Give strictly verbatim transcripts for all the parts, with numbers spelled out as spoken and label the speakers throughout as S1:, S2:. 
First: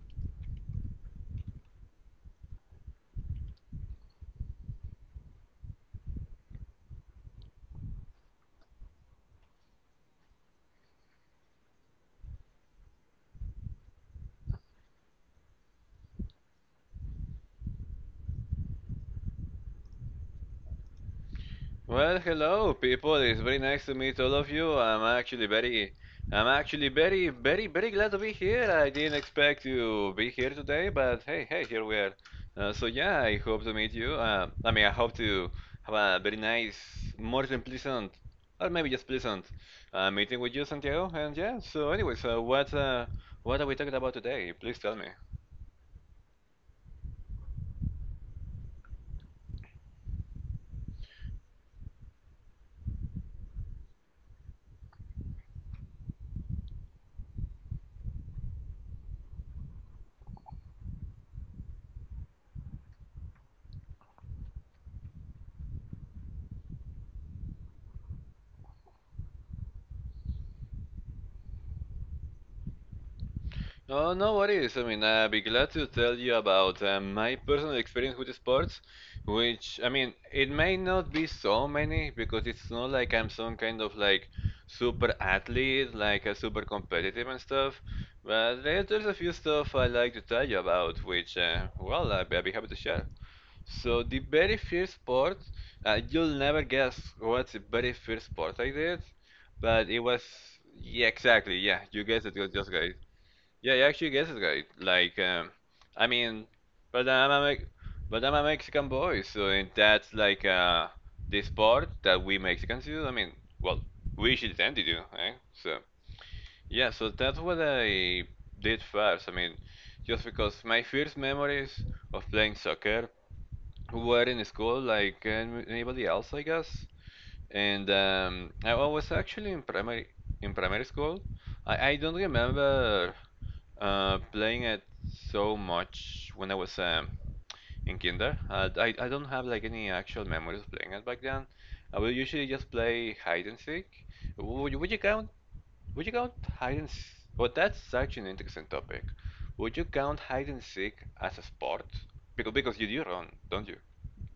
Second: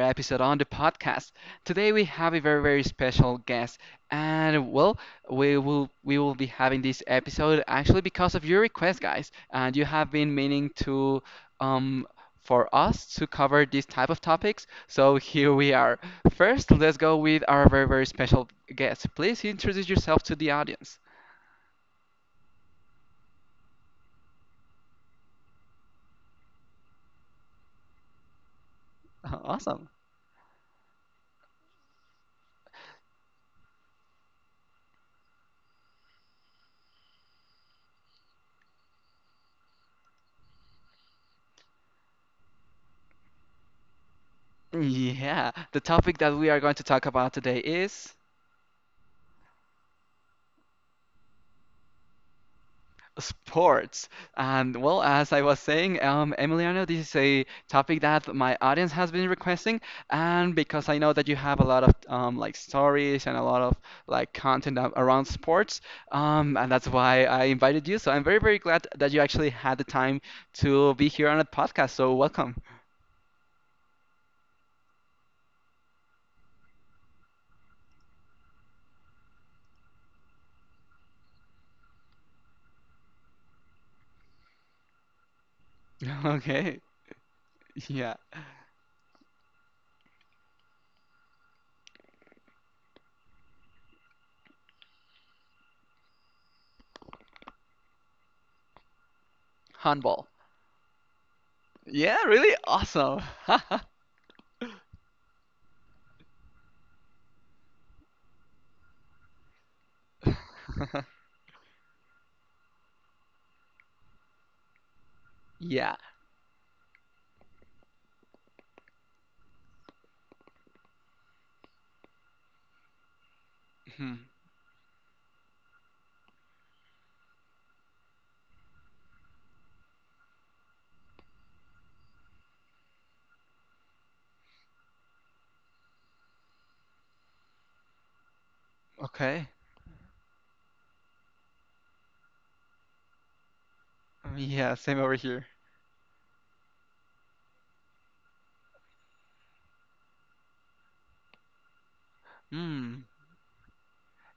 S1: episode on the podcast. Today we have a very, very special guest, and well, we will we will be having this episode actually because of your request, guys. And you have been meaning to um for us to cover these type of topics, so here we are. First, let's go with our very, very special guest. Please introduce yourself to the audience.
S2: Well, hello, people. It's very nice to meet all of you. I'm actually very, I'm actually very, very, very glad to be here. I didn't expect
S1: Awesome.
S2: to be here today, but hey, hey, here we are. Uh, so yeah, I hope to meet you. Um, I mean, I hope to have a very nice, more than pleasant, or maybe just pleasant, uh, meeting with you, Santiago. And yeah. So, anyways, uh, what, uh, what are we talking about today? Please tell me.
S1: Yeah, the topic that we are going to talk about today is. Sports. And well, as I was saying, um, Emiliano, this is a topic that my audience has been requesting, and because I know that you have a lot of um, like stories and a lot of like content a- around sports, um, and that's why I invited you. So I'm very, very glad that you actually had the time to be here on the podcast. So welcome.
S2: Oh, no worries. I mean, I'd be glad to tell you about uh, my personal experience with sports, which, I mean, it may not be so many because it's not like I'm some kind of like super athlete, like a super
S1: Okay.
S2: competitive and stuff.
S1: Yeah.
S2: But there- there's a few stuff I like to tell you about, which, uh, well, I'd be I'd be happy to share. So, the very first sport, uh, you'll never guess what's the very first sport I did, but it was,
S1: Handball.
S2: yeah, exactly, yeah, you
S1: Yeah,
S2: guessed
S1: really
S2: it, just guys.
S1: awesome.
S2: Yeah, you actually guess it right. Like, um, I mean, but I'm a Me- but I'm a Mexican boy, so it- that's like uh, the sport that we Mexicans do. I mean, well, we should tend to do, eh? So
S1: Yeah.
S2: yeah, so that's what I did first. I mean, just because my first memories of playing soccer
S1: Hmm.
S2: were in school, like an- anybody else, I guess. And um, I was actually in primary in primary school. I, I don't remember uh, playing it so much when I was um, in kinder. Uh, I, I don't have
S1: Okay.
S2: like any actual memories of playing it back then. I will usually just play hide and seek. Would
S1: Yeah,
S2: you, would
S1: same
S2: you
S1: over
S2: count?
S1: here.
S2: Would you count hide and? s- Well, that's such an interesting topic. Would you count hide and seek as a sport? Because because you
S1: Hmm.
S2: do run, don't you?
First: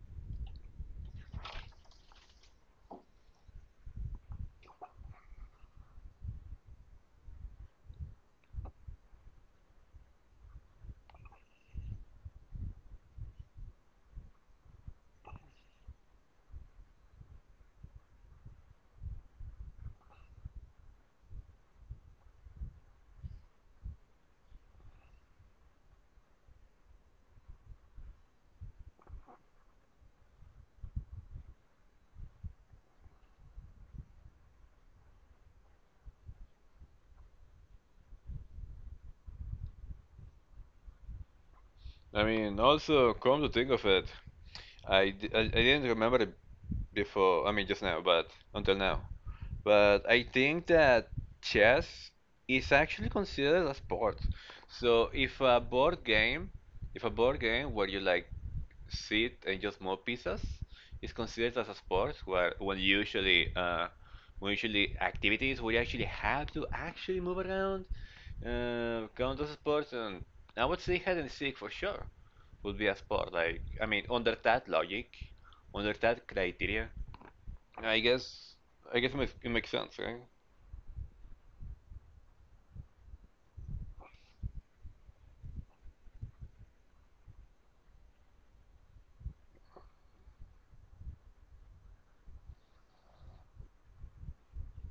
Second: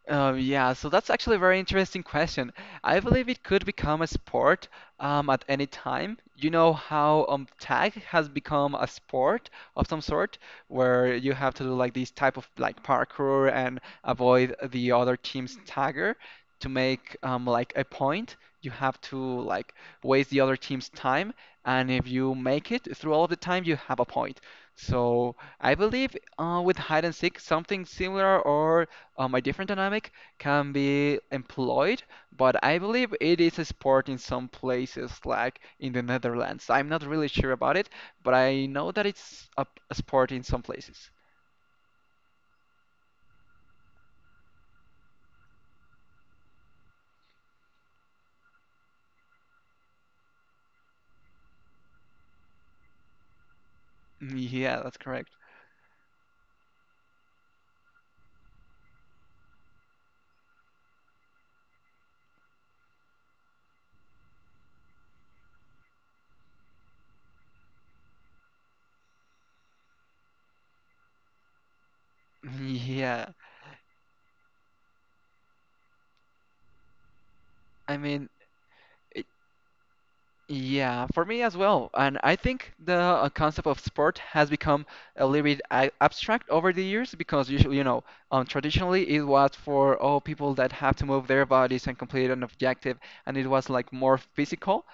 S1: Um, yeah, so that's actually a very interesting question. I believe it could become a sport um, at any time. You know how um, tag has become a sport of some sort, where you have to do like these type of like parkour and avoid the other team's tagger to make um, like a point. You have to like waste the other team's time, and if you make it through all of the time, you have a point. So I believe uh, with hide and seek, something similar or um, a different dynamic can be employed, but I believe it is a sport in some places, like in the Netherlands. I'm not really sure about it, but I know that it's a, a sport in some places.
S2: I mean, also come to think of it, I, d- I, I didn't remember it before. I mean, just now, but until now. But I think that chess is actually considered a sport.
S1: Mm, yeah, that's
S2: So
S1: correct.
S2: if a board game, if a board game where you like sit and just move pieces is considered as a sport, where when usually uh, when usually activities where you actually have to actually move around, uh, count as sports, and I would say hide and seek for sure
S1: Mm,
S2: would be a sport.
S1: yeah,
S2: Like I mean, under that logic, under that criteria,
S1: I
S2: I
S1: mean,
S2: guess I guess it
S1: it,
S2: makes, it makes sense, right?
S1: yeah, for me as well. And I think the uh, concept of sport has become a little bit a- abstract over the years because usually, you know, um, traditionally it was for all people that have to move their bodies and complete an objective, and it was like more physical.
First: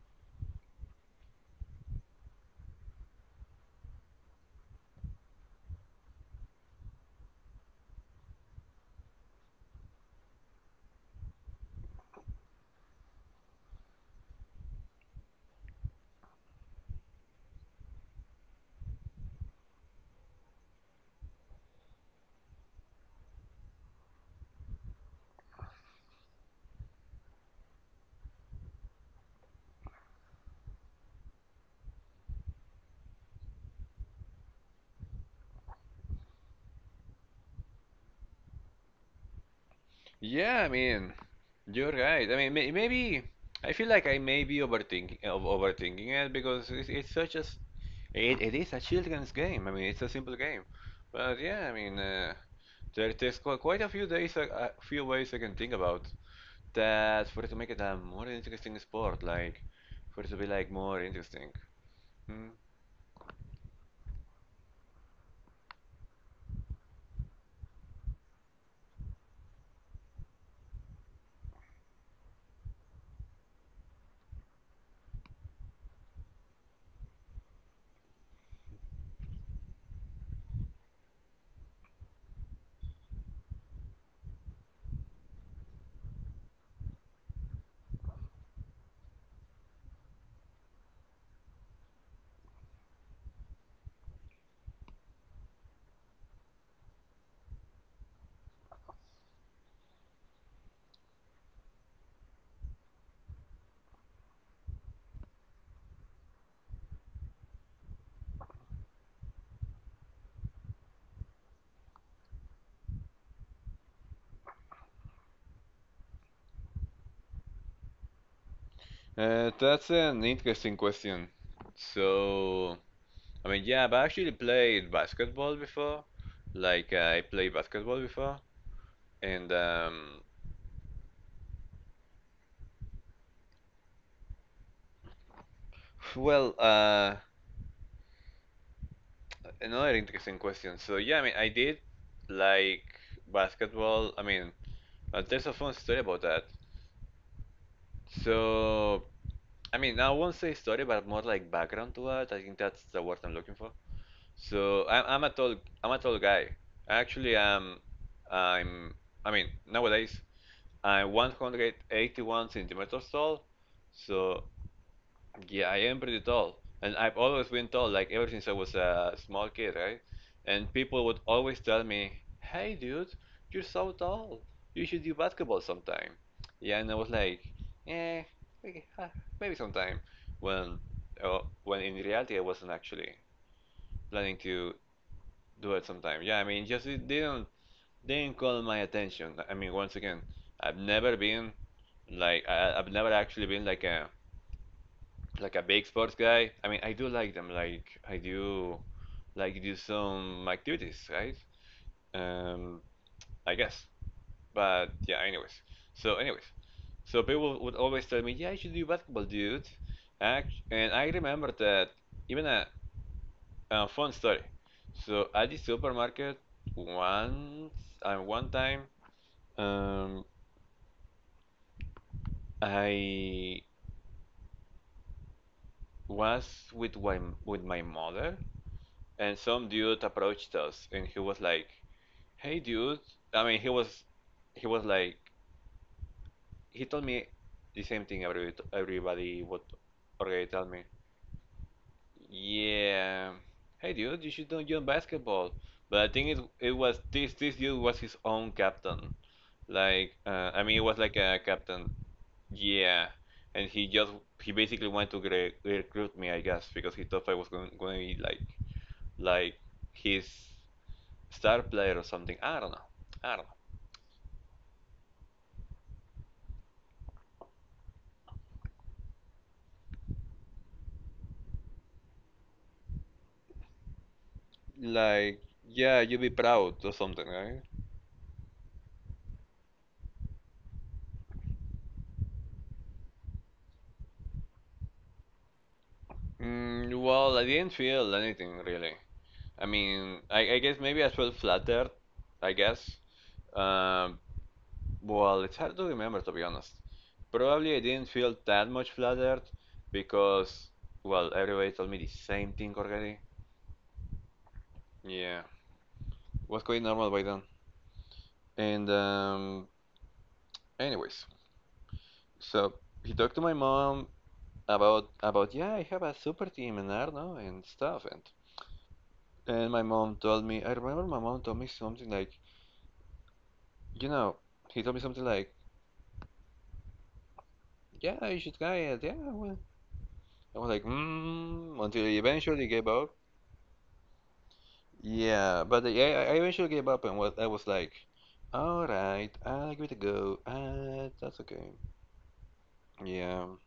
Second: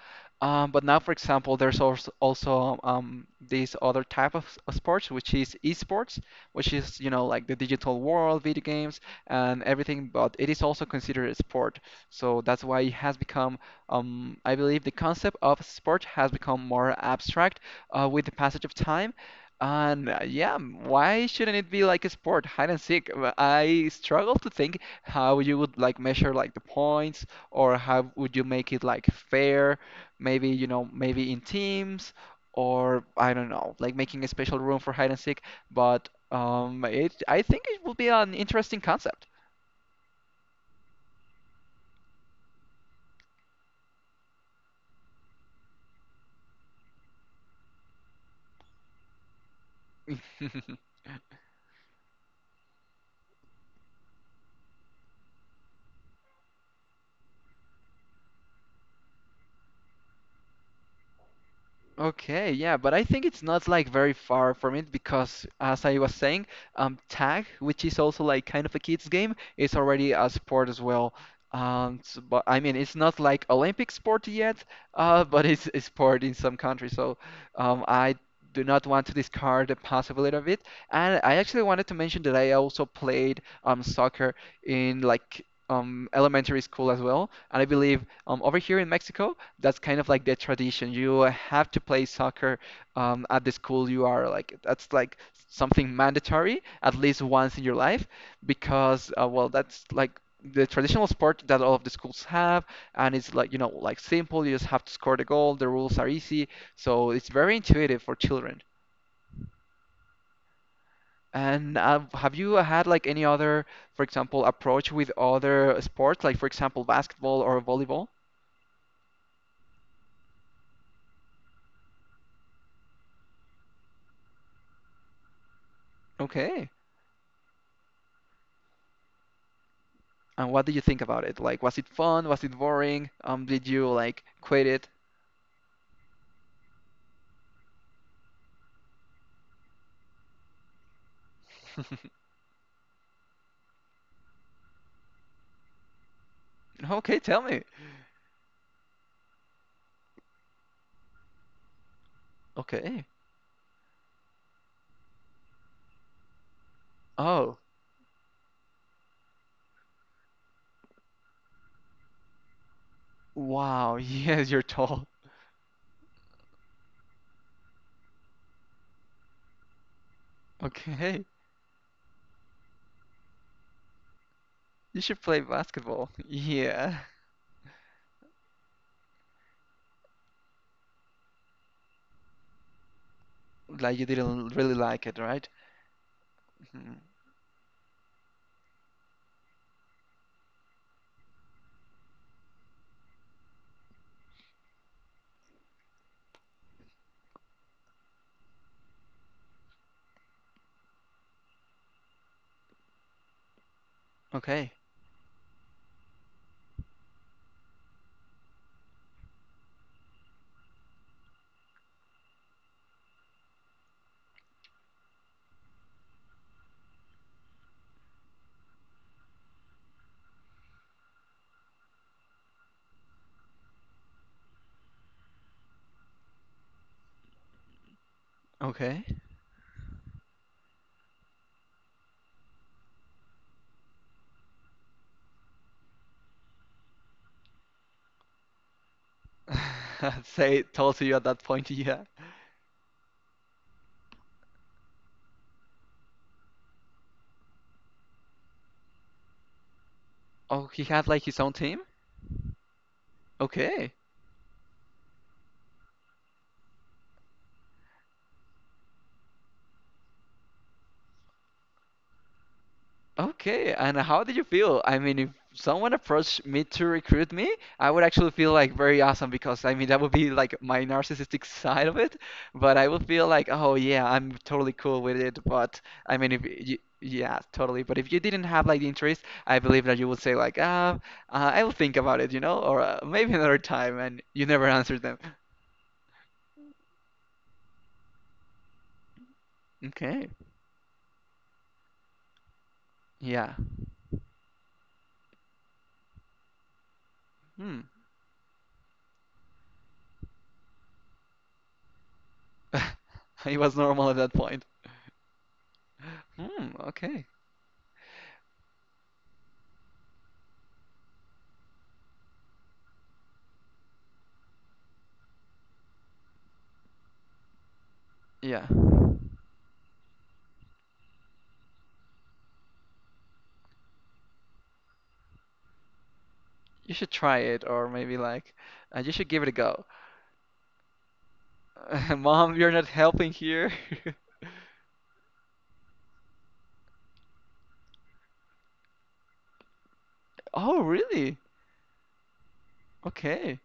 S1: Um, but now, for example, there's also also um, this other type of, s- of sports, which is esports, which is you know like the digital world, video games, and everything. But it is also considered a sport, so that's why it has become um, I believe the concept of sport has become more abstract uh, with the passage of time. And uh, yeah, why shouldn't it be like a sport, hide and seek? Uh, I struggle to think how you would like measure like the points or how would you make it like fair? Maybe, you know, maybe in teams or I don't know, like making a special room for hide and seek. But um, it, I think it would be an interesting concept.
S2: Yeah, I mean, you're right. I mean, may maybe I feel like I may be overthinking of overthinking it because it's, it's such a s- it, it is a children's game. I mean, it's a simple game, but yeah, I mean, uh, there, there's qu quite a few days a, a few ways I can think about that for it to make it a more interesting sport, like for it to be like more interesting. Hmm.
S1: Okay, yeah, but I think it's not like very far from it because, as I was saying, um, tag, which is also like kind of a kids game, is already a sport as well. Um, s- but I mean, it's not like Olympic sport yet, uh, but it's a sport in some countries. So, um, I do not want to discard the possibility of it. And I actually wanted to mention that I also played um soccer in like um elementary school as well, and I believe um over here in Mexico that's kind of like the tradition. You have to play soccer um, at the school you are. Like that's like something mandatory at least once in your life because uh, well, that's like the traditional sport that all of the schools have, and it's like you know like simple. You just have to score the goal. The rules are easy, so it's very intuitive for children. And uh, have you had like any other, for example, approach with other sports, like for example, basketball or volleyball?
S2: Uh, that's an interesting question. So. I mean, yeah, but I actually played basketball before.
S1: Okay.
S2: Like, uh, I played basketball before. And, um,
S1: And what did you think about it? Like, was it fun? Was it boring? Um, did you like quit it?
S2: well, uh, another interesting question. So, yeah, I mean, I did like basketball. I mean, uh, there's a fun story about that.
S1: Okay, tell me.
S2: So, I mean, I won't say story, but more like background to that. I think that's the
S1: Okay.
S2: word I'm looking for. So, I'm, I'm a tall, I'm a tall guy. Actually,
S1: Oh,
S2: um, I'm, I mean, nowadays. I'm one hundred eighty-one centimeters tall,
S1: wow.
S2: so
S1: Yes, you're tall.
S2: yeah, I am pretty tall. And I've always been tall, like ever since I was a small kid, right? And people would
S1: Okay.
S2: always tell me, "Hey, dude, you're so tall. You
S1: You
S2: should do
S1: should play
S2: basketball
S1: basketball.
S2: sometime." Yeah, and I
S1: Yeah.
S2: was like, "Eh, okay, huh, maybe sometime." When, uh, when in reality, I wasn't actually
S1: Like you
S2: planning
S1: didn't
S2: to
S1: really like it, right?
S2: do it sometime. Yeah, I mean, just
S1: Mhm.
S2: it didn't didn't call my attention. I mean, once again, I've never been like I, I- have never actually been like a like a big sports guy. I mean, I do like them. Like I do like do some activities, right? Um, I guess.
S1: Okay.
S2: But yeah, anyways. So anyways, so people would always tell me, yeah, you should do basketball, dude. Act- And I remember that even a, a fun story. So at the supermarket once and one time, um, I was with my with my mother
S1: Okay.
S2: and some dude approached us and he was like hey dude I mean he was he was like he told me the same thing every, everybody would already
S1: Say
S2: tell me
S1: tall to you at that point, yeah.
S2: yeah hey dude you should don't join basketball but I think it, it was this this dude was his own captain like uh, I
S1: Oh,
S2: mean
S1: he
S2: it was
S1: had
S2: like
S1: like his
S2: a
S1: own team?
S2: captain yeah and he
S1: Okay.
S2: just he basically wanted to gre- recruit me I guess because he thought I was going, going to be like like his star player or something. I don't know. I don't
S1: Okay, and how did you feel? I mean, if someone approached me to recruit me, I would actually feel like very awesome because I mean that would be like my narcissistic side of it, but I would feel like, oh yeah, I'm totally
S2: know.
S1: cool with it.
S2: Like,
S1: But
S2: yeah,
S1: I
S2: you'd be
S1: mean, if
S2: proud
S1: you,
S2: or something,
S1: yeah,
S2: right?
S1: totally. But if you didn't have like the interest, I believe that you would say like, ah, uh, I will think about it, you know, or uh, maybe another time, and you never answered them.
S2: Mm, well, I didn't feel anything really. I mean,
S1: Okay,
S2: I, I guess maybe I felt flattered. I guess.
S1: yeah,
S2: Um, well, it's hard to remember to be honest. Probably
S1: hmm,
S2: I didn't feel that much flattered because, well, everybody told me the same thing already.
S1: it was normal at that point.
S2: Yeah, was
S1: Hmm,
S2: quite normal by
S1: okay,
S2: then. And um, anyways, so he talked to my mom about about yeah, I have a super team in Arno and stuff and
S1: yeah.
S2: and my mom told me I remember my mom told me something like, you know, he told me something like,
S1: You should try it, or maybe
S2: Yeah, you
S1: like,
S2: should try
S1: uh,
S2: it,
S1: you
S2: yeah
S1: should give it a
S2: well
S1: go.
S2: I was like, mm, until I
S1: Mom,
S2: eventually
S1: you're
S2: gave
S1: not
S2: up.
S1: helping here.
S2: Yeah, but yeah, I I eventually gave up and was I was like, all right, I'll give it a go.
S1: Oh,
S2: Uh,
S1: really?
S2: that's okay. Yeah.
S1: Okay.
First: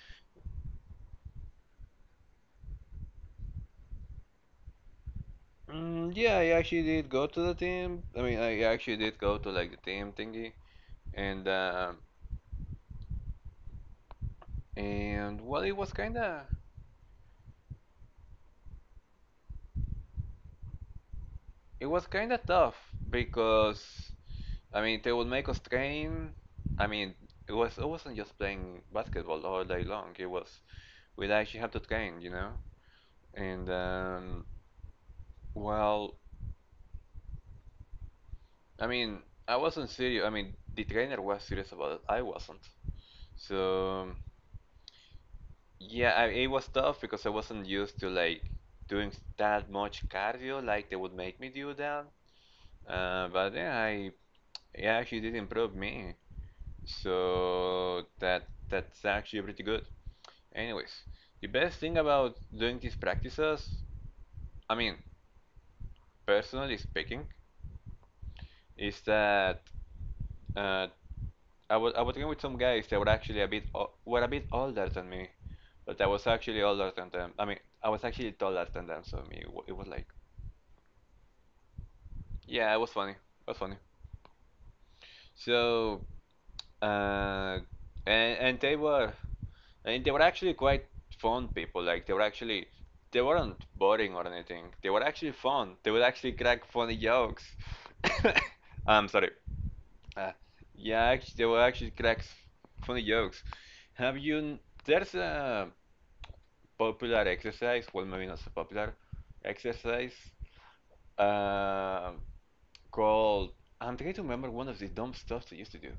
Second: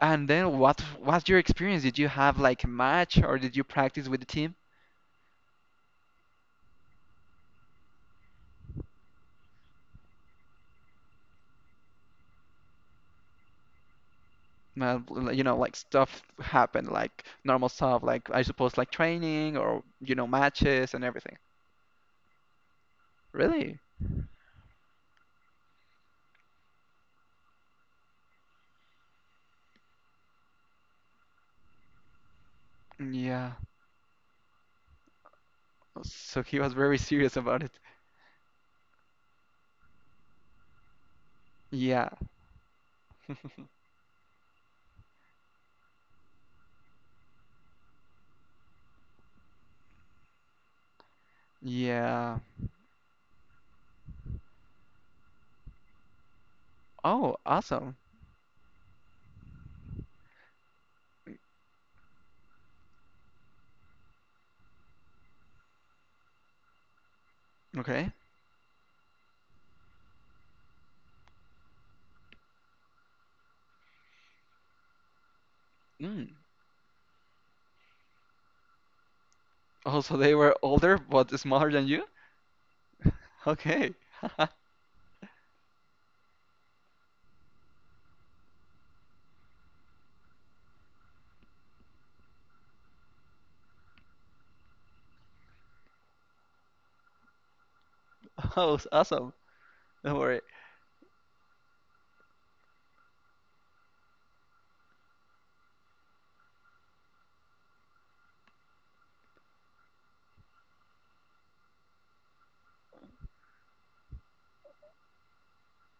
S1: And then what what's your experience? Did you have like a match or did you practice with the team?
S2: Mm, yeah, I actually did go to the team. I mean, I actually did go to like the team thingy, and uh,
S1: Uh, l-
S2: and
S1: you know,
S2: well, it
S1: like
S2: was
S1: stuff
S2: kinda
S1: happened, like normal stuff, like I suppose like training or you know matches and everything.
S2: It was kind of tough
S1: Really?
S2: because I mean they would make us train. I mean it was it wasn't just playing basketball all day long. It was we'd actually have to train, you know.
S1: Yeah.
S2: And um, well,
S1: So he was very serious about it.
S2: I mean I wasn't serious. I mean the trainer was serious about it.
S1: Yeah.
S2: I wasn't. So yeah, I, it was tough because I wasn't used to like doing that much cardio like they would make me do that.
S1: Yeah.
S2: Uh, but yeah, I it actually did improve me.
S1: Oh, awesome.
S2: So that that's actually pretty good. Anyways, the best thing about doing these practices, I mean, personally speaking,
S1: Okay.
S2: is that uh, I was I was talking with some guys that were actually a bit o- were a bit older than me, but I was
S1: Mm.
S2: actually older than them. I mean, I was actually taller than them, so me it wa- it was
S1: Oh,
S2: like
S1: so they were older but smaller than you?
S2: yeah, it was funny, it was funny.
S1: Okay.
S2: So uh, and and they were And they were actually quite fun people. Like they were actually, they weren't boring or anything. They were actually fun. They would actually crack funny jokes.
S1: Oh,
S2: I'm sorry.
S1: awesome. Don't
S2: Uh,
S1: worry.
S2: yeah, actually, they were actually cracks funny jokes. Have you? n- There's a popular exercise. Well, maybe not so popular exercise. Uh, called. I'm trying to remember one of the dumb stuff they used to do.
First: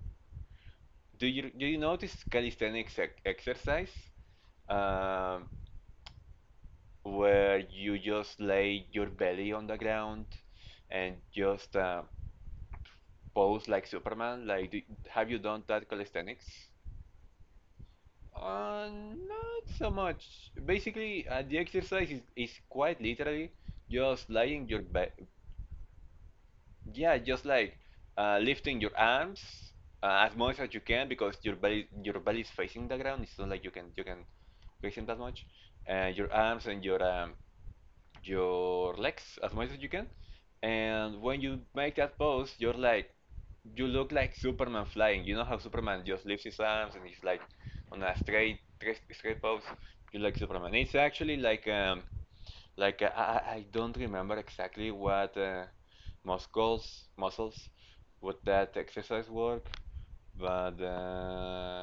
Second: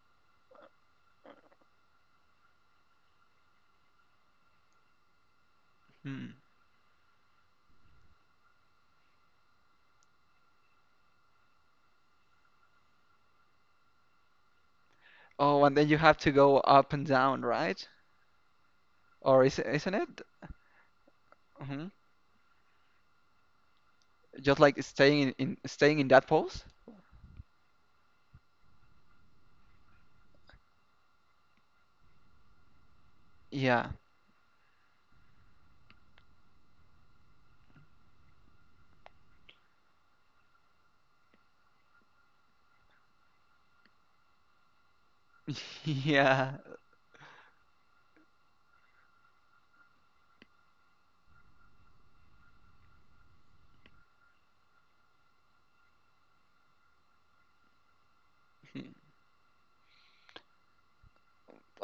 S2: Do you do you know this calisthenics ex exercise? Um,
S1: Hmm.
S2: where you just lay your belly on the ground and just uh, pose like Superman? Like, do, have you done
S1: Oh, and
S2: that
S1: then you have to
S2: calisthenics?
S1: go up and down, right?
S2: Uh,
S1: Or is
S2: not so
S1: isn't it?
S2: much. Basically, uh, the
S1: Hmm.
S2: exercise is, is quite literally just
S1: Just
S2: lying
S1: like
S2: your back.
S1: staying in, in staying in that pose?
S2: Yeah, just like uh, lifting your arms uh, as much as you can because your belly your belly is facing the ground. It's not like you
S1: Yeah.
S2: can you can raise them that much. And your arms and your um, your legs as much as you can. And when you make that pose, you're like, you look like Superman flying. You know how Superman just lifts
S1: Yeah.
S2: his arms and he's like on a straight, straight, straight pose. You look like Superman. It's actually like, um, like uh, I, I don't remember exactly what uh, muscles, muscles, what that
S1: Hmm.
S2: exercise work, but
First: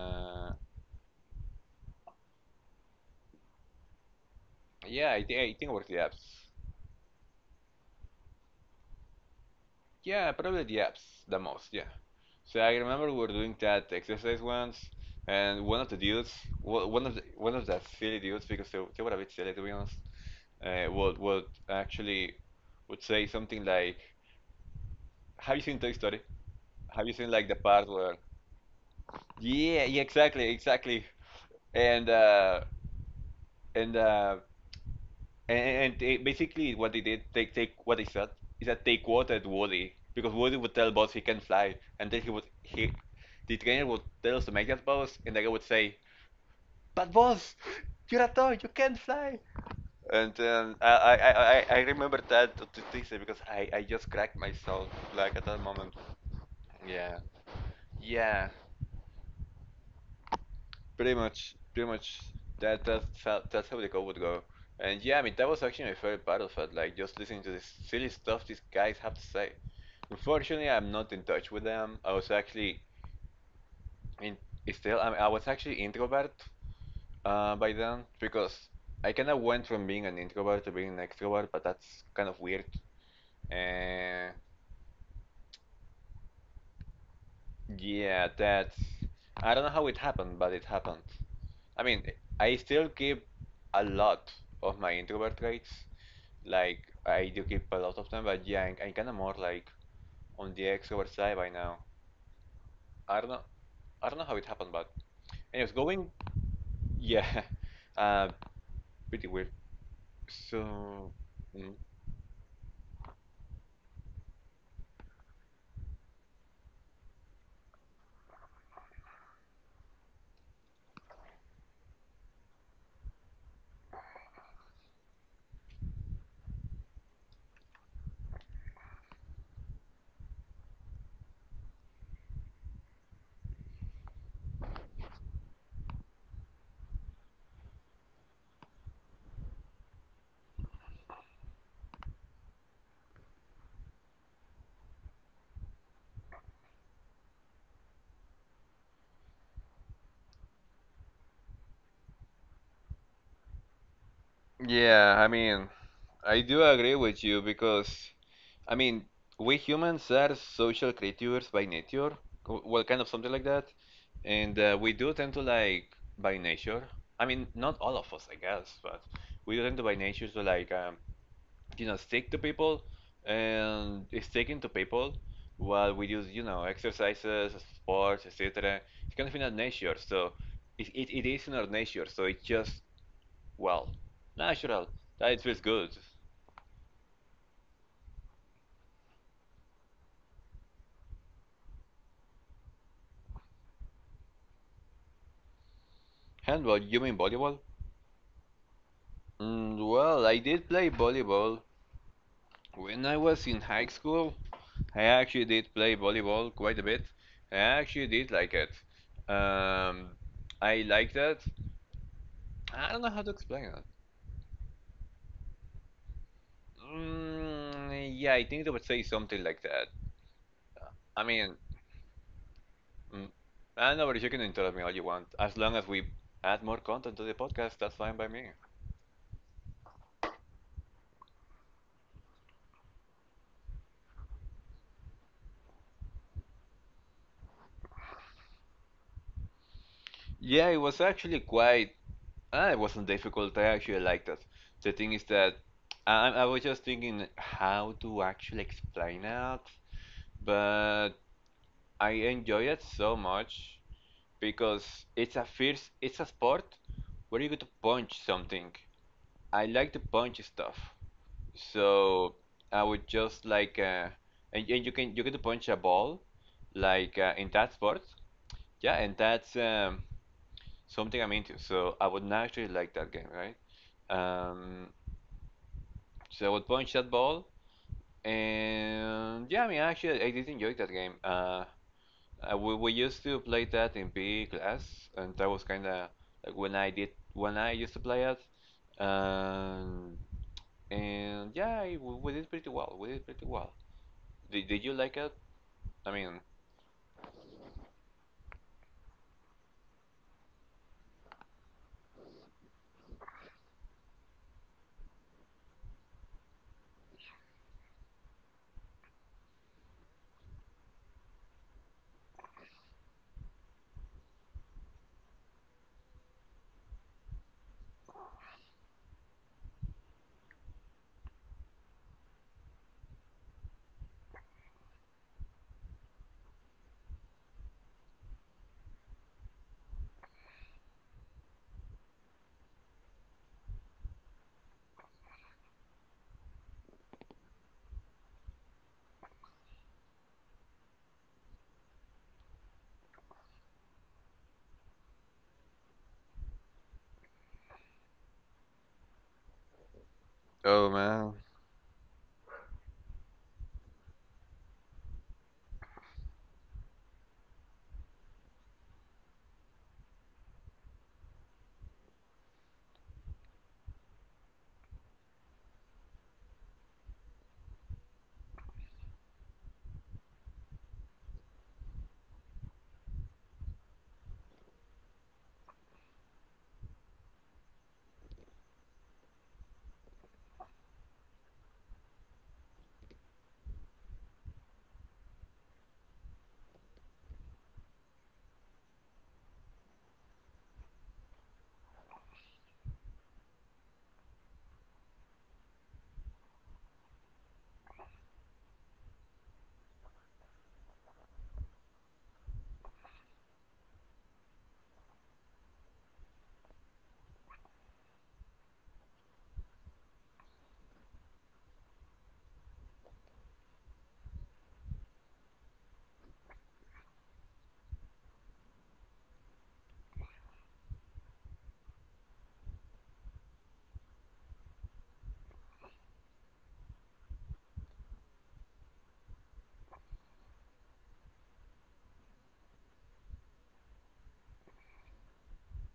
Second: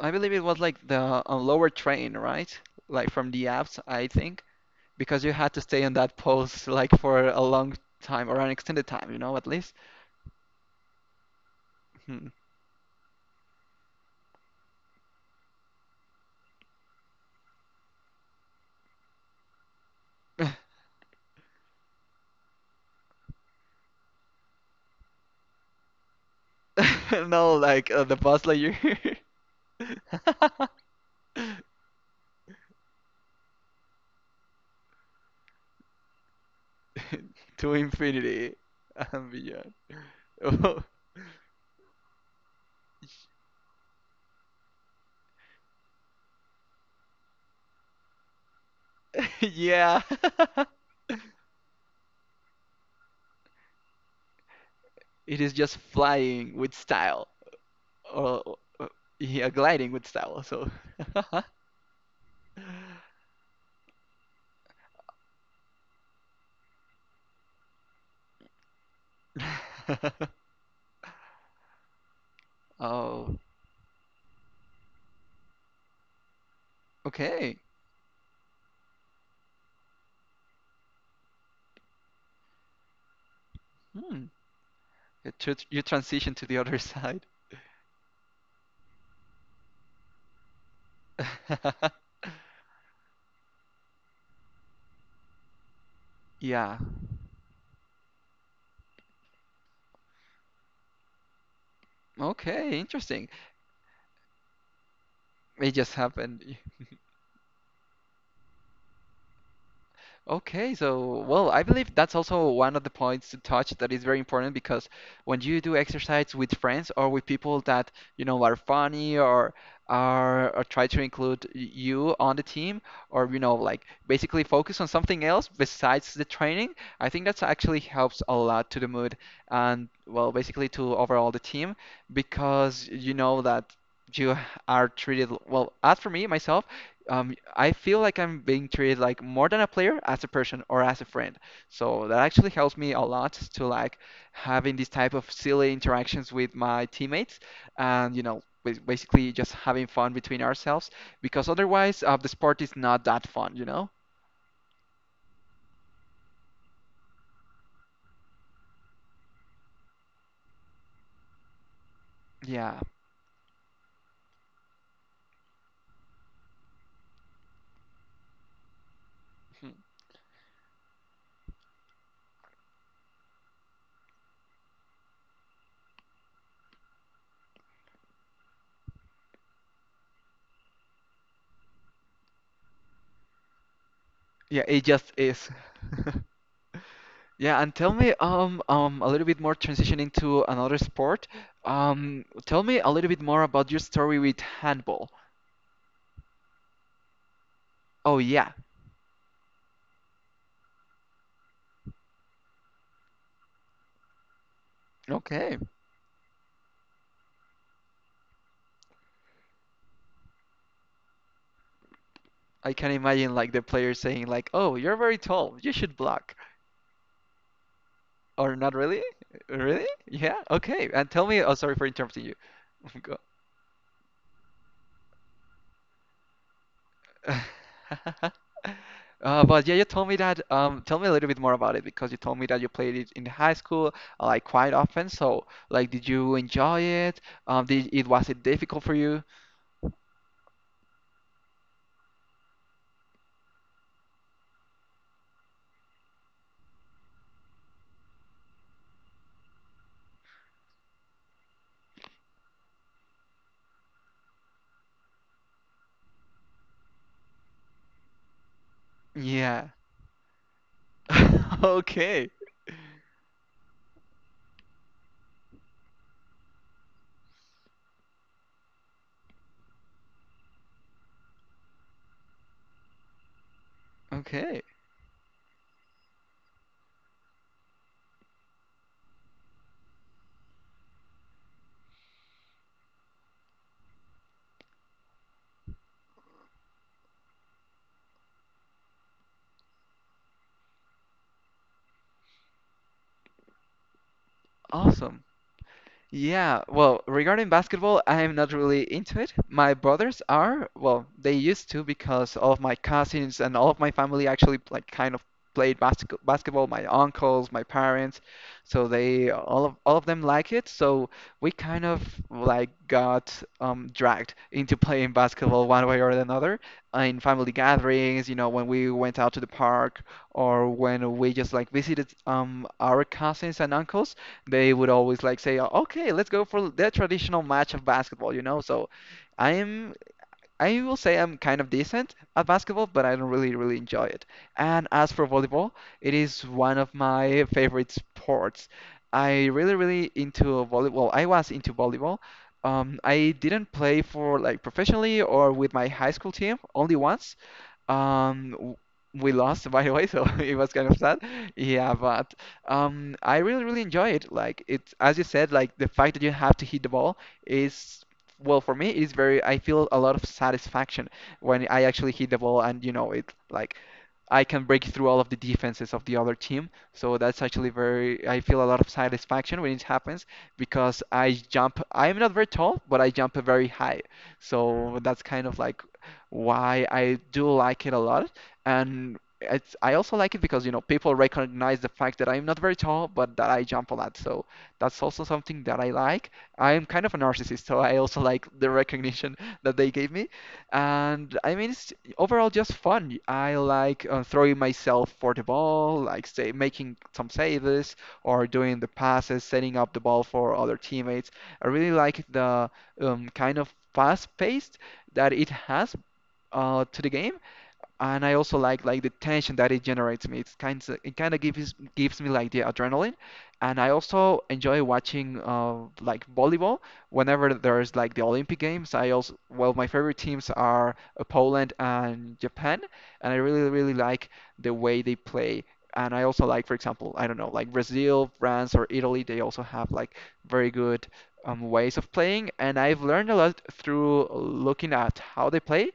S1: I believe it was like the uh, lower train, right? Like from the apps, I think,
S2: yeah, I,
S1: because you
S2: thi-
S1: had
S2: I
S1: to
S2: think it
S1: stay
S2: works
S1: in
S2: the
S1: that
S2: abs.
S1: pose like for a long time or an extended time, you know, at least.
S2: Yeah, probably the apps the most, yeah.
S1: Hmm.
S2: So I remember we were doing that exercise once, and one of the dudes, wa- one of the, one of the silly dudes, because they, they were a bit silly to be honest, uh, would would actually would say something like, "Have you seen Toy Story? Have you seen like
S1: No,
S2: the part
S1: like uh, the
S2: where?"
S1: bus layer.
S2: Yeah, yeah, exactly, exactly. And uh, and uh, And, and they, basically, what they did, they they
S1: To
S2: what they said
S1: infinity
S2: is that they
S1: and
S2: quoted
S1: beyond.
S2: Woody because Woody would
S1: Oh,
S2: tell Buzz he can fly, and then he would he, the trainer would tell us to make that pose, and the guy would say, "But Buzz, you're a toy, you can't fly."
S1: yeah.
S2: And then I I I, I I remember that to this day because I I just cracked myself like
S1: It
S2: at
S1: is
S2: that
S1: just
S2: moment.
S1: flying with
S2: Yeah,
S1: style. Or,
S2: yeah.
S1: or- yeah, gliding with style. So.
S2: Pretty much, pretty much. That that felt that's how the code would go. And yeah, I mean that was actually my favorite battlefield, like just listening to this silly stuff these guys have to say. Unfortunately, I'm not in touch with them. I was actually
S1: Oh,
S2: in still. I, I was actually introvert uh,
S1: okay.
S2: by then because I kind of went from being an introvert to being an extrovert, but that's kind of weird.
S1: Hmm.
S2: And
S1: You, tr you transition to the other side.
S2: yeah, that's, I don't know how it happened, but it happened. I mean, I still keep a lot of my introvert traits.
S1: Yeah.
S2: Like, I do keep a lot of them, but yeah, I'm, I'm kind of more like on the extrovert side by now.
S1: Okay,
S2: I
S1: interesting.
S2: don't know, I don't know how it happened, but anyways,
S1: It just
S2: going,
S1: happened.
S2: yeah, uh, pretty weird.
S1: Okay,
S2: So,
S1: so well, I
S2: mm,
S1: believe that's also one of the points to touch that is very important because when you do exercise with friends or with people that you know are funny or are or try to include y- you on the team or you know like basically focus on something else besides the training, I think that's actually helps a lot to the mood and well, basically to overall the team because you know that you are treated well. As for me myself um, I feel like I'm being treated like more than a player as a person or as a friend. So that actually helps me a lot to like having these type of silly interactions with my teammates and you know bas- basically just having fun between ourselves because otherwise uh, the sport is not that fun, you know?
S2: yeah, I mean, I do agree with you because, I mean, we humans are social creatures by nature, co-
S1: Yeah.
S2: well, kind of something like that, and uh, we do tend to like by nature. I mean, not all of us, I guess, but we do
S1: Mhm.
S2: tend to by nature to like. Um, you know, stick to people, and sticking to people while we use, you know, exercises, sports, etc., it's kind of in our nature, so it, it, it is in our nature, so it's just, well,
S1: Yeah, it
S2: natural
S1: just
S2: that it
S1: is.
S2: feels good.
S1: Yeah, and tell me um um a little bit more transitioning to another sport. Um, tell me a little bit more about your story with handball.
S2: Handball? You mean volleyball.
S1: Oh yeah.
S2: Mm, well, I did play volleyball when I was in high school. I actually
S1: Okay.
S2: did play volleyball quite a bit. I actually did like it. um, I liked it.
S1: I can
S2: I don't know how to
S1: imagine like the
S2: explain it.
S1: player saying like, "Oh, you're very tall. You should block."
S2: Mm, yeah, I
S1: Or
S2: think they
S1: not
S2: would say
S1: really?
S2: something like
S1: Really?
S2: that.
S1: Yeah. Okay. And
S2: I
S1: tell me.
S2: mean,
S1: Oh, sorry for interrupting you. Go-
S2: mm, I know, but you can interrupt me all you want. As long as we add more content to the podcast, that's fine by me.
S1: Uh, but yeah, you told me that. Um, tell me a little bit more about it because you told me that you played it in high school, uh, like quite often. So, like, did you enjoy it? Um, did it was it difficult for you?
S2: Yeah, it was actually quite. Uh, it wasn't difficult. I actually liked it. The thing is that I, I was just thinking how to actually explain it, but I enjoy it so much because it's a fierce. It's a sport where you get to punch something. I
S1: Yeah.
S2: like to punch stuff.
S1: Okay.
S2: So I would just like uh, and, and you can you can punch a ball like uh, in that sport, yeah, and that's um, something I'm into. So I would naturally like that game, right?
S1: Okay.
S2: Um, so I would punch that ball, and yeah, I mean actually I did enjoy that game. Uh, uh, we we used to play that in P E class, and that was kind of like when I did when I used to play it, um, and yeah, I- we, we did pretty well. We did pretty well. Did, did you like
S1: Awesome.
S2: it? I mean,
S1: Yeah, well, regarding basketball, I am not really into it. My brothers are, well, they used to because all of my cousins and all of my family actually like kind of played basket basketball, my uncles, my parents, so they all of all of them like it. So we kind of like got um dragged into playing basketball one way or another uh, in family gatherings, you know, when we went out to the park or when we just like visited um our cousins and uncles. They would always like say, "Okay, let's go for the traditional match of basketball," you know. So I am, I will say I'm kind of decent at basketball, but I don't really, really enjoy it. And as for volleyball, it is one of my favorite sports. I really, really into volleyball. I was into volleyball. Um, I didn't play for like professionally or with my high school team, only once. Um, w- we lost, by the way, so it was
S2: oh
S1: kind of sad.
S2: man,
S1: Yeah, but um, I really, really enjoy it. Like it's as you said, like the fact that you have to hit the ball is, well, for me, it's very. I feel a lot of satisfaction when I actually hit the ball, and you know, it like I can break through all of the defenses of the other team. So that's actually very. I feel a lot of satisfaction when it happens because I jump. I'm not very tall, but I jump very high. So that's kind of like why I do like it a lot. And it's, I also like it because, you know, people recognize the fact that I'm not very tall, but that I jump a lot. So that's also something that I like. I'm kind of a narcissist, so I also like the recognition that they gave me. And I mean, it's overall just fun. I like uh, throwing myself for the ball, like say making some saves or doing the passes, setting up the ball for other teammates. I really like the um, kind of fast-paced that it has, uh, to the game, and I also like like the tension that it generates me. It's kind of it kind of gives gives me like the adrenaline, and I also enjoy watching uh, like volleyball whenever there's like the Olympic Games. I also well my favorite teams are uh, Poland and Japan, and I really really like the way they play. And I also like, for example, I don't know, like Brazil, France, or Italy. They also have like very good um, ways of playing, and I've learned a lot through looking at how they play,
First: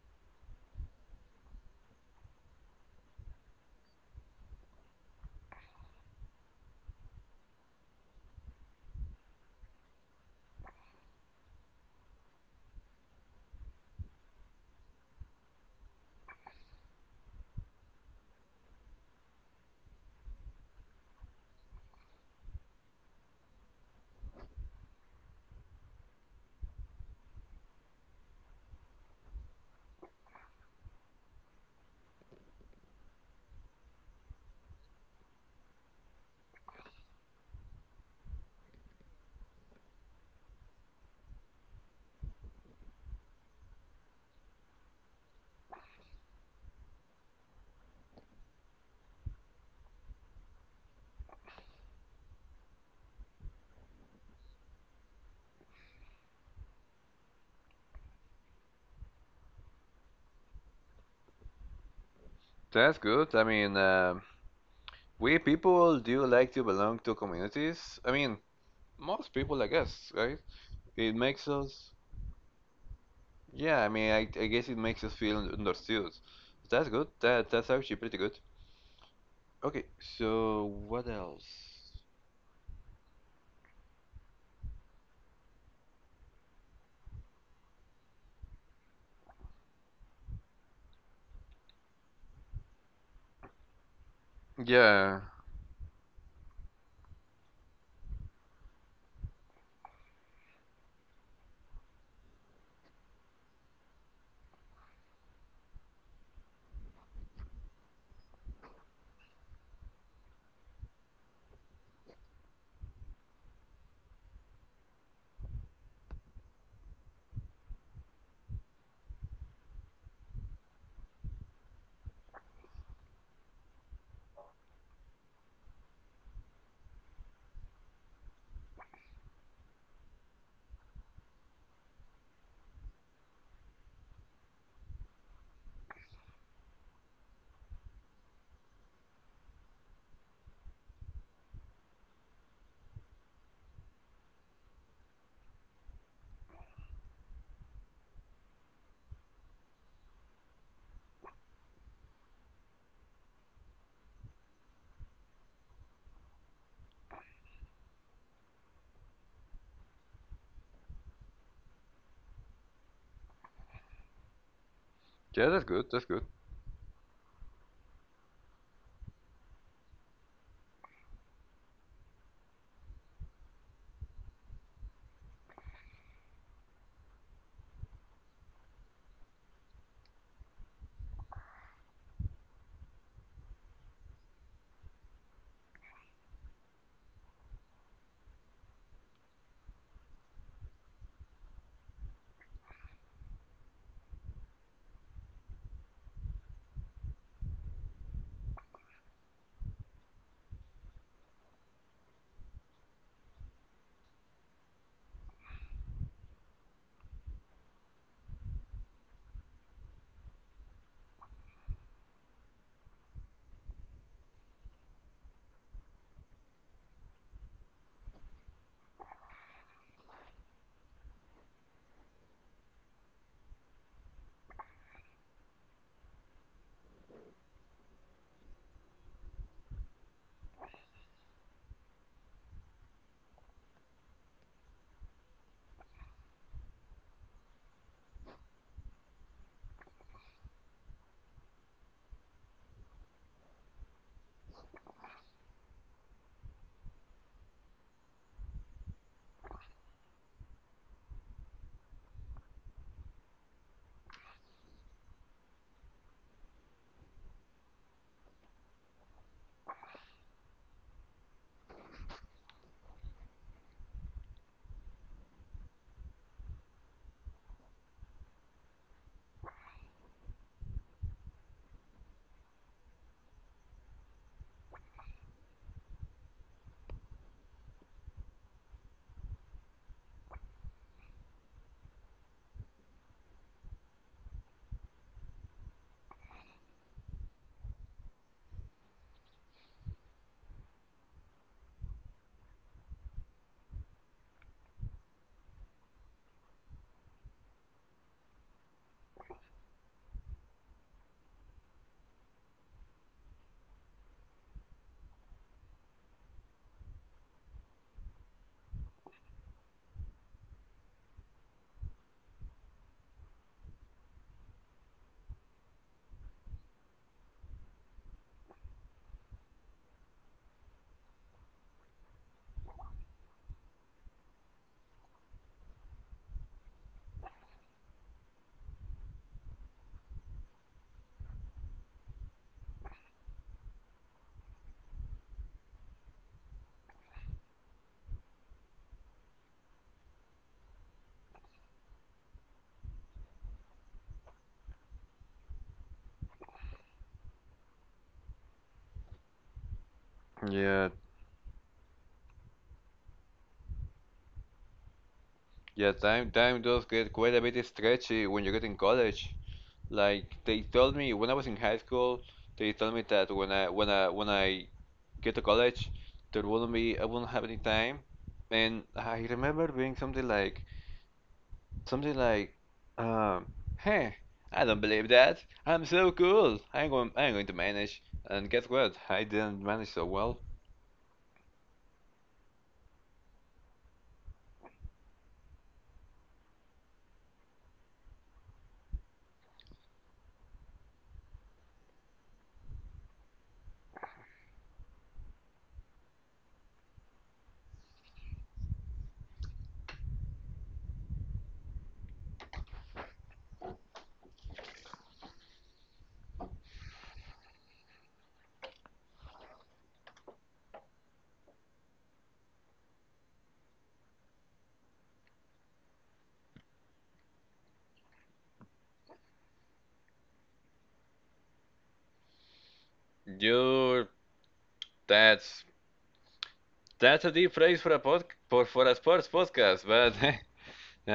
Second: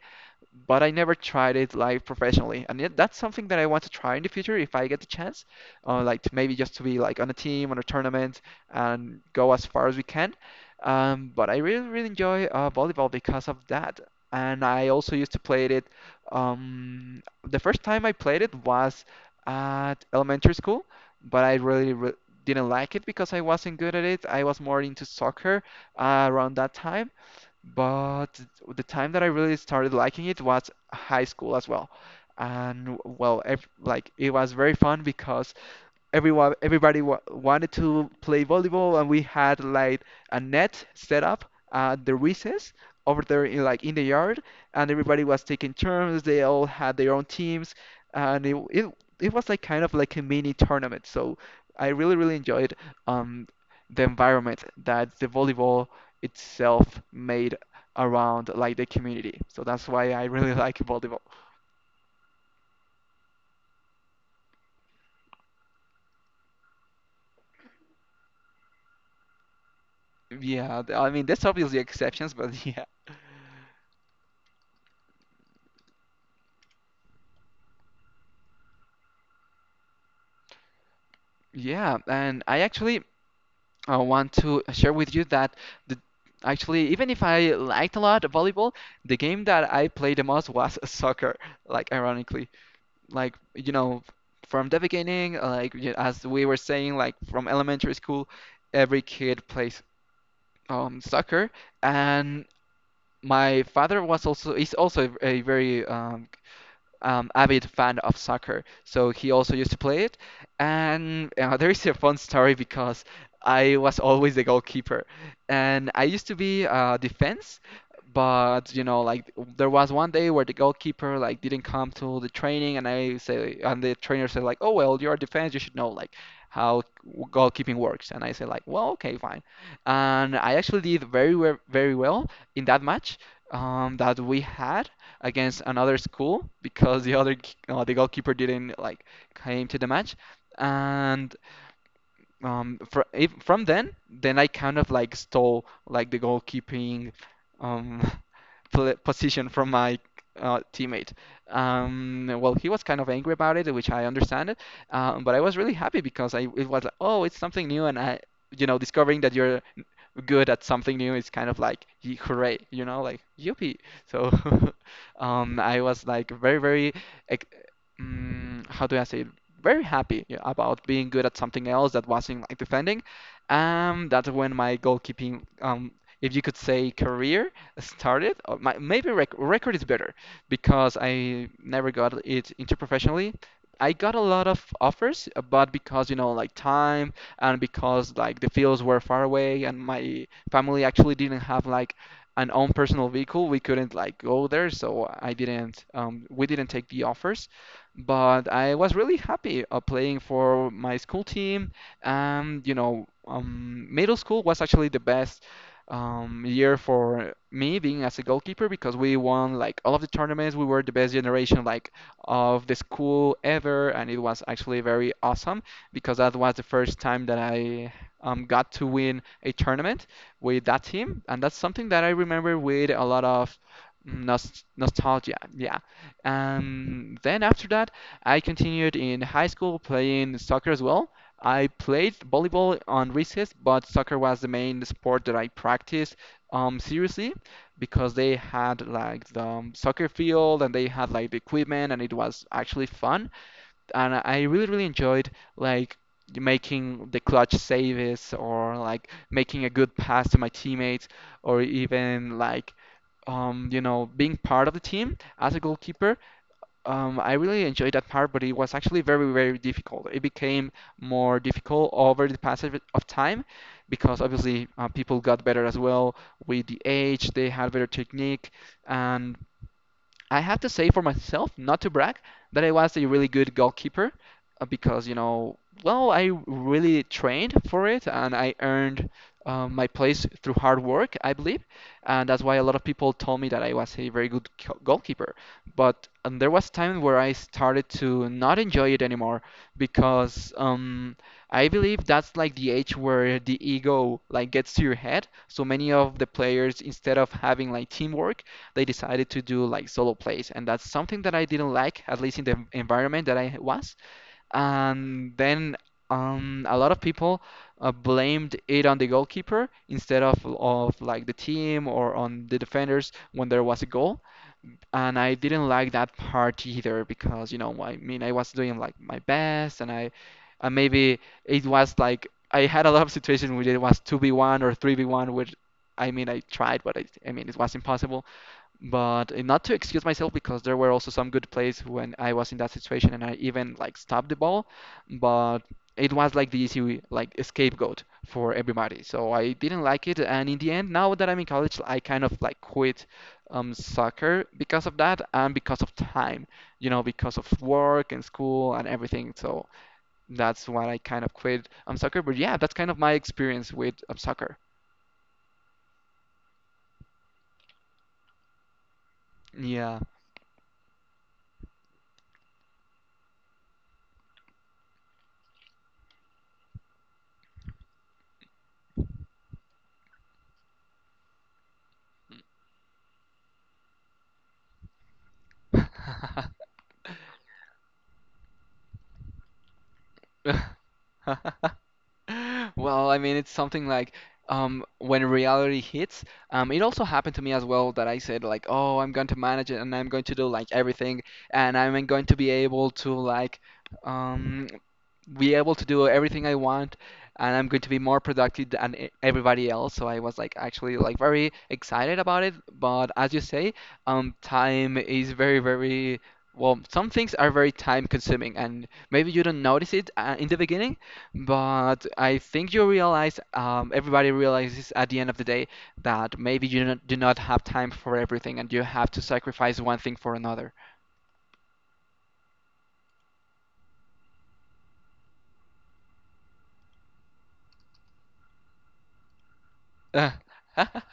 S1: but I never tried it like professionally, and yet that's something that I want to try in the future if I get the chance, uh, like to maybe just to be like on a team, on a tournament, and go as far as we can. Um, but I really, really enjoy uh, volleyball because of that, and I also used to play it. Um, the first time I played it was at elementary school, but I really, re didn't like it because I wasn't good at it. I was more into soccer uh, around that time. But the time that I really started liking it was high school as well. And well, ev like it was very fun because everyone everybody wa wanted to play volleyball, and we had like a net set up at the recess over there in like in the yard, and everybody was taking turns. They all had their own teams, and it it, it was like kind of like a mini tournament, so I really really enjoyed um the environment that the volleyball itself made around like the community. So that's why I really like volleyball.
S2: that's good. I mean, um we people do like to belong to communities. I mean, most people, I guess, right?
S1: yeah th- I
S2: It
S1: mean that's
S2: makes us,
S1: obviously exceptions, but yeah.
S2: yeah. I mean, I, I guess it makes us feel understood. That's good. That that's actually pretty good. Okay, so what else?
S1: Yeah, and I actually I want to share with you that the, actually, even if I liked a lot volleyball, the game that I played the most was soccer, like ironically. Like, you know, from the
S2: Yeah,
S1: beginning, like y- as we were saying, like from elementary school, every kid plays um, soccer, and my father was also is also a very um, um, avid fan of soccer, so he also used to play it. And uh, there is a fun story because I was always the goalkeeper, and I used to be uh, defense. But you know, like there was one day where the goalkeeper like didn't come to the training, and I say, and the trainer said like, "Oh well, you're defense, you should know like how goalkeeping works." And I say like, "Well, okay, fine." And I actually did very, we- very well in that match um, that we had against another school because the other k- uh, the goalkeeper didn't like came to the match, and um fr if, from then then I kind of like stole like the goalkeeping um pl position from my uh, teammate. Um well, he was kind of angry about it, which I understand it. Um but I was really happy because I it was like, oh, it's something new, and I, you know, discovering that you're good at something new, it's kind of like, "Ye- hooray, you know, like yippee." So
S2: yeah,
S1: um,
S2: that's
S1: I
S2: good.
S1: was
S2: That's good.
S1: like very, very, ex- mm, how do I say it? Very happy, yeah, about being good at something else that wasn't like defending. Um, that's when my goalkeeping, um, if you could say, career started. Or my, maybe rec record is better because I never got it into professionally. I got a lot of offers, uh, but because you know, like time and because like the fields were far away and my family actually didn't have like an own personal vehicle, we couldn't like go there, so I didn't um, we didn't take the offers. But I was really happy uh, playing for my school team, and you know, um, middle school was actually the best um, year for me being as a goalkeeper because we won like all of the tournaments. We were the best generation like of the school ever, and it was actually very awesome because that was the first time that I um, got to win a tournament with that team, and that's something that I remember with a lot of nos- nostalgia. Yeah. Um, then after that, I continued in high school playing soccer as well. I played volleyball on recess, but soccer was the main sport that I practiced um, seriously because they had like the um, soccer field, and they had like the equipment, and it was actually fun, and I I really really enjoyed like making the clutch saves, or like making a good pass to my teammates, or even like um you know being part of the team as a goalkeeper. Um, I really enjoyed that part, but it was actually very very difficult. It became more difficult over the passage of time because obviously uh, people got better as well with the age. They had better technique, and I have to say for myself, not to brag, that I was a really good goalkeeper uh, because, you know, well, I really trained for it, and I earned um, my place through hard work, I believe. And that's why a lot of people told me that I was a very good co- goalkeeper. But um, there was time where I started to not enjoy it anymore because um, I believe that's like the age where the ego like gets to your head. So many of the players, instead of having like teamwork, they decided to do like solo plays, and that's something that I didn't like, at least in the environment that I was. And then um, a lot of people uh, blamed it on the goalkeeper instead of of like the team, or on the defenders when there was a goal. And I didn't like that part either because, you know, I mean, I was doing like my best, and I and maybe it was like I had a lot of situations where it was two v one or three v one, which I mean I tried, but I, I mean it was impossible. But uh, not to excuse myself because there were also some good plays when I was in that situation and I even like stopped the ball, but it was like the easy like scapegoat for everybody. So I didn't like it, and in the end, now that I'm in college, I kind of like quit um soccer because of that and because of time, you know, because of work and school and everything. So that's
S2: Yeah,
S1: why I kind of quit um soccer. But yeah, that's kind of my experience with um soccer.
S2: yeah. Time time does get quite a bit stretchy when you get in college.
S1: Yeah.
S2: Like they told me when I was in high school, they told me that when I when I when I get to college, there wouldn't be, I wouldn't have any time. And I remember being something like something like, um, hey, I don't believe that. I'm so cool. I'm going I'm going to manage. And guess what? I didn't manage so well.
S1: Well, I mean, it's something like um, when reality hits. Um, it also happened to me as well that I said like, "Oh, I'm going to manage it, and I'm going to do like everything, and I'm going to be able to like um, be able to do everything I want, and I'm going to be more productive than e- everybody else." So I was like actually like very excited about it. But as you say, um, time is very, very well. Some things are very time consuming, and maybe you don't notice it uh, in the beginning, but I think you realize, um, everybody realizes at the end of the day that maybe you do not, do not have time for everything, and you have to sacrifice one thing for another.
S2: You that's that's a deep phrase for a pod for, for a sports podcast,
S1: Uh,
S2: but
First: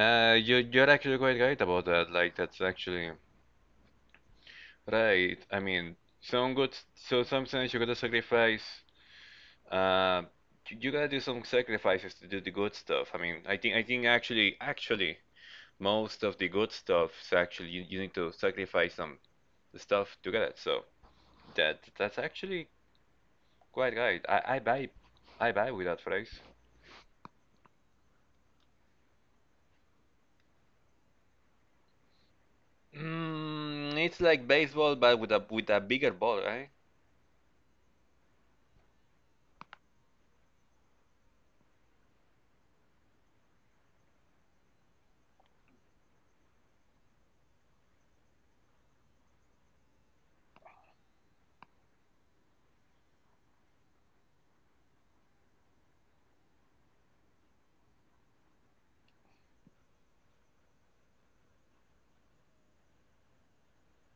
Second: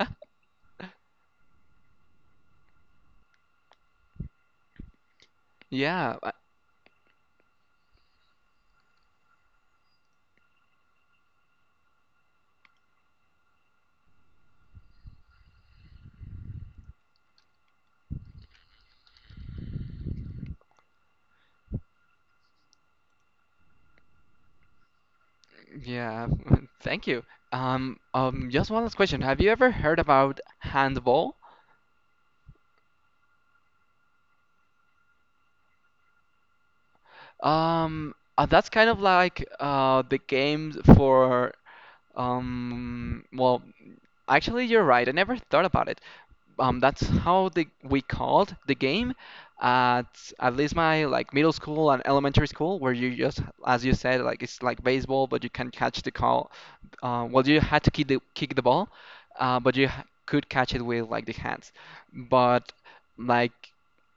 S2: uh, you you're actually quite right about that. Like that's actually right. I mean,
S1: yeah.
S2: some good. So sometimes you gotta sacrifice. Uh, you you gotta do some sacrifices to do the good stuff. I mean, I think I think actually actually most of the good stuff is actually, you, you need to sacrifice some stuff to get it. So that that's actually quite right. I, I buy I buy with that
S1: Yeah,
S2: phrase.
S1: thank you. Um, um, just one last question. Have you ever heard about handball?
S2: Mm, it's like baseball, but with a with a bigger ball, right?
S1: Um, uh, that's kind of like uh the games for um well, actually you're right. I never thought about it. Um, that's how the we called the game at at least my like middle school and elementary school, where you just, as you said, like it's like baseball but you can catch the call. Uh, well, you had to kick the kick the ball, uh, but you ha- could catch it with like the hands, but like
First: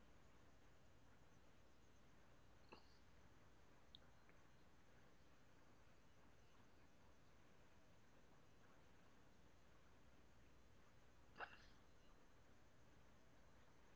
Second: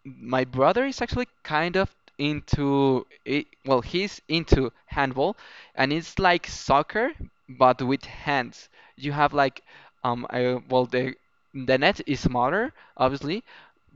S1: my brother is actually kind of into it. Well, he's into handball, and it's like soccer but with hands. You have like um I, well the the net is smaller, obviously,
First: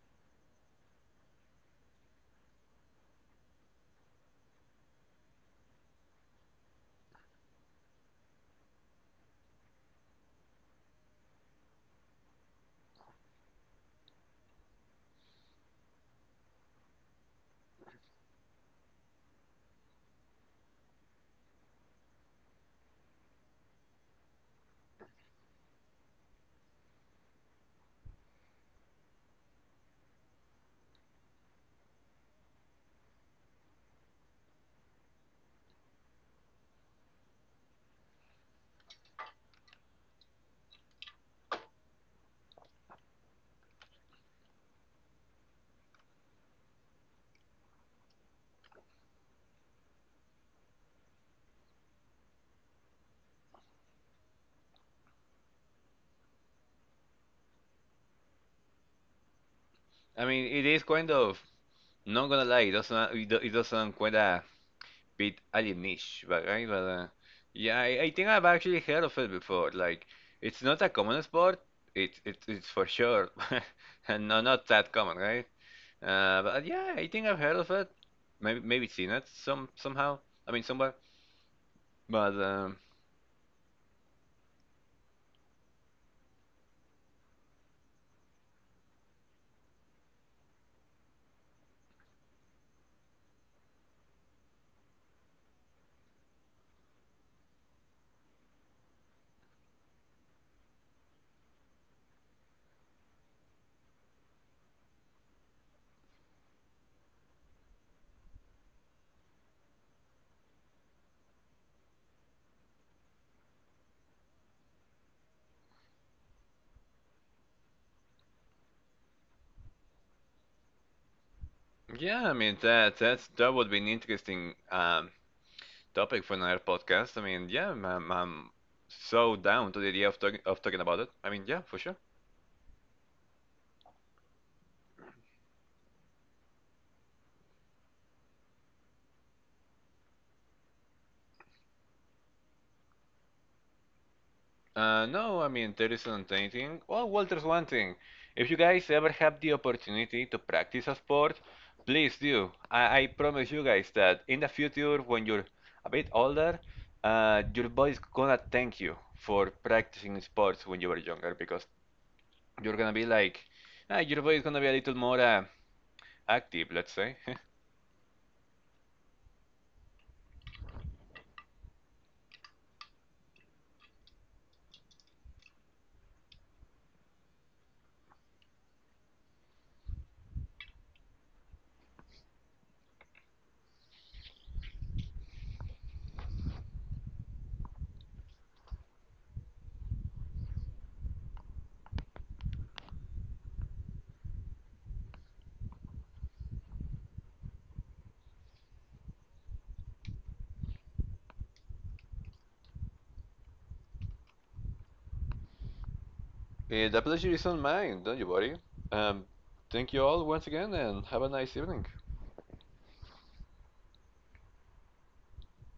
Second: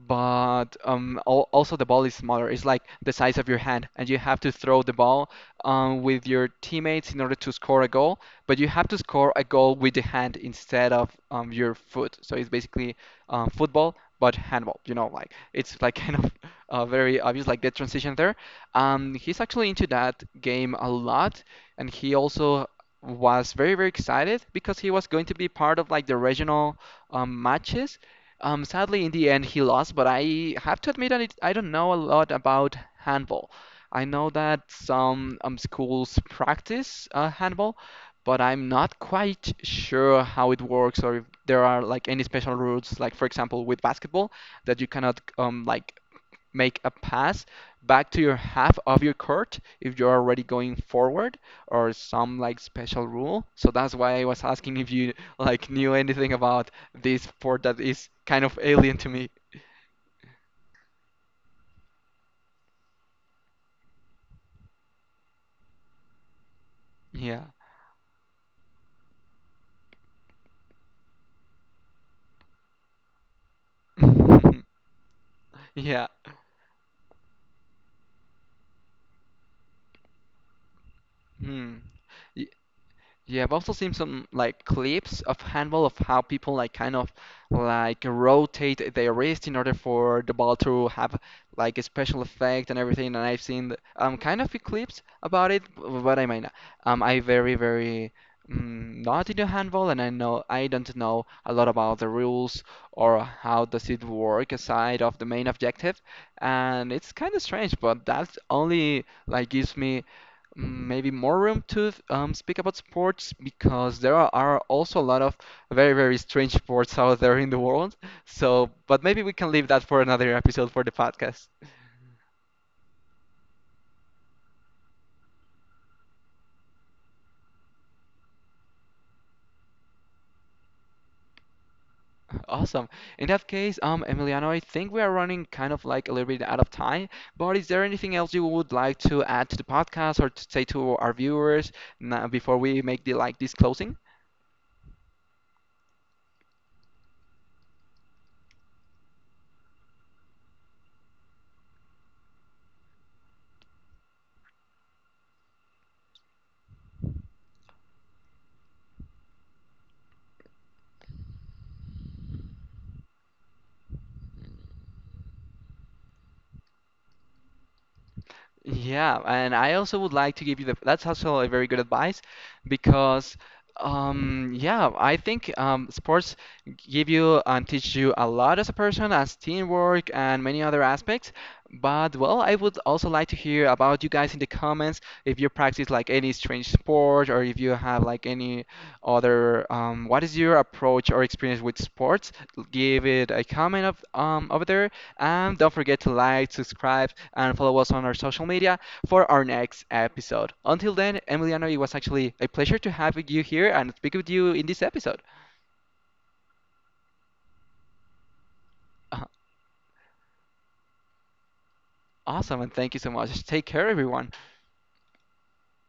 S1: but um, al also the ball is smaller. It's like the size of your hand, and you have to throw the ball um, with your teammates in order to score a goal. But you have to score a goal with the hand instead of um, your foot. So it's basically um, football, but handball. You know, like it's like kind of uh, very obvious, like the transition there. Um, he's actually into that game a lot, and he also was very very excited because he was going to be part of like the regional um, matches. Um, sadly, in the end, he lost, but I have to admit that it, I don't know a lot about handball. I know that some um, schools practice uh, handball, but I'm not quite sure how it works, or if there are like any special rules, like for example with basketball, that you cannot um, like make a pass back to your half of your court if you're already going forward, or some like special rule. So that's why I was asking if you like knew anything about this sport that is kind of alien to me.
S2: I mean, it is kind of. Not gonna lie, it doesn't, it do- it doesn't quite bit alienish, but right? But uh,
S1: Yeah.
S2: yeah, I, I think I've actually heard of it before. Like, it's not a common sport. It, it it's for sure, and no, not that common, right?
S1: Yeah.
S2: Uh, but yeah, I think I've heard of it. Maybe maybe seen it some somehow. I mean somewhere.
S1: Hmm.
S2: But um,
S1: Yeah, I've also seen some like clips of handball, of how people like kind of like rotate their wrist in order for the ball to have like a special effect and everything. And I've seen th- um kind of few clips about it, b- but I mean, um, I very very mm, not into handball, and I know I don't know a lot about the rules or how does it work aside of the main objective. And it's kind of strange, but that's only like gives me, mm, maybe more room to um, speak about sports, because there are are also a lot of very, very strange sports out there in the world. So, but maybe we can leave that for another episode for the podcast.
S2: yeah, I mean that that's that would be an interesting um topic for another podcast. I mean, yeah, I'm, I'm so down to the idea of talking of talking about it. I mean, yeah, for sure.
S1: Awesome. In that case, um, Emiliano, I think we are running kind of like a little bit out of time, but is there anything else you would like to add to the podcast or to say to our viewers na- before we make the like this closing?
S2: Uh, no, I mean, there isn't anything. Oh, well, there's one thing. If you guys ever have the opportunity to practice a sport, please do. I, I promise you guys that in the future, when you're a bit older, uh, your body's gonna thank you for practicing sports when you were younger because you're gonna be like, ah, your body's gonna be a little more uh, active, let's say.
S1: Yeah, and I also would like to give you the that's also a very good advice, because um yeah, I think um sports give you and teach you a lot as a person, as teamwork and many other aspects. But well, I would also like to hear about you guys in the comments if you practice like any strange sport, or if you have like any other um what is your approach or experience with sports? Give it a comment of um over there, and don't forget to like, subscribe, and follow us on our social media for our next episode. Until then, Emiliano, it was actually a pleasure to have you here and speak with you in this episode.
S2: Eh, the pleasure is on mine, don't you worry. Um,
S1: Uh,
S2: thank you all once again and have a nice evening.
S1: Awesome, and thank you so much. Take care, everyone.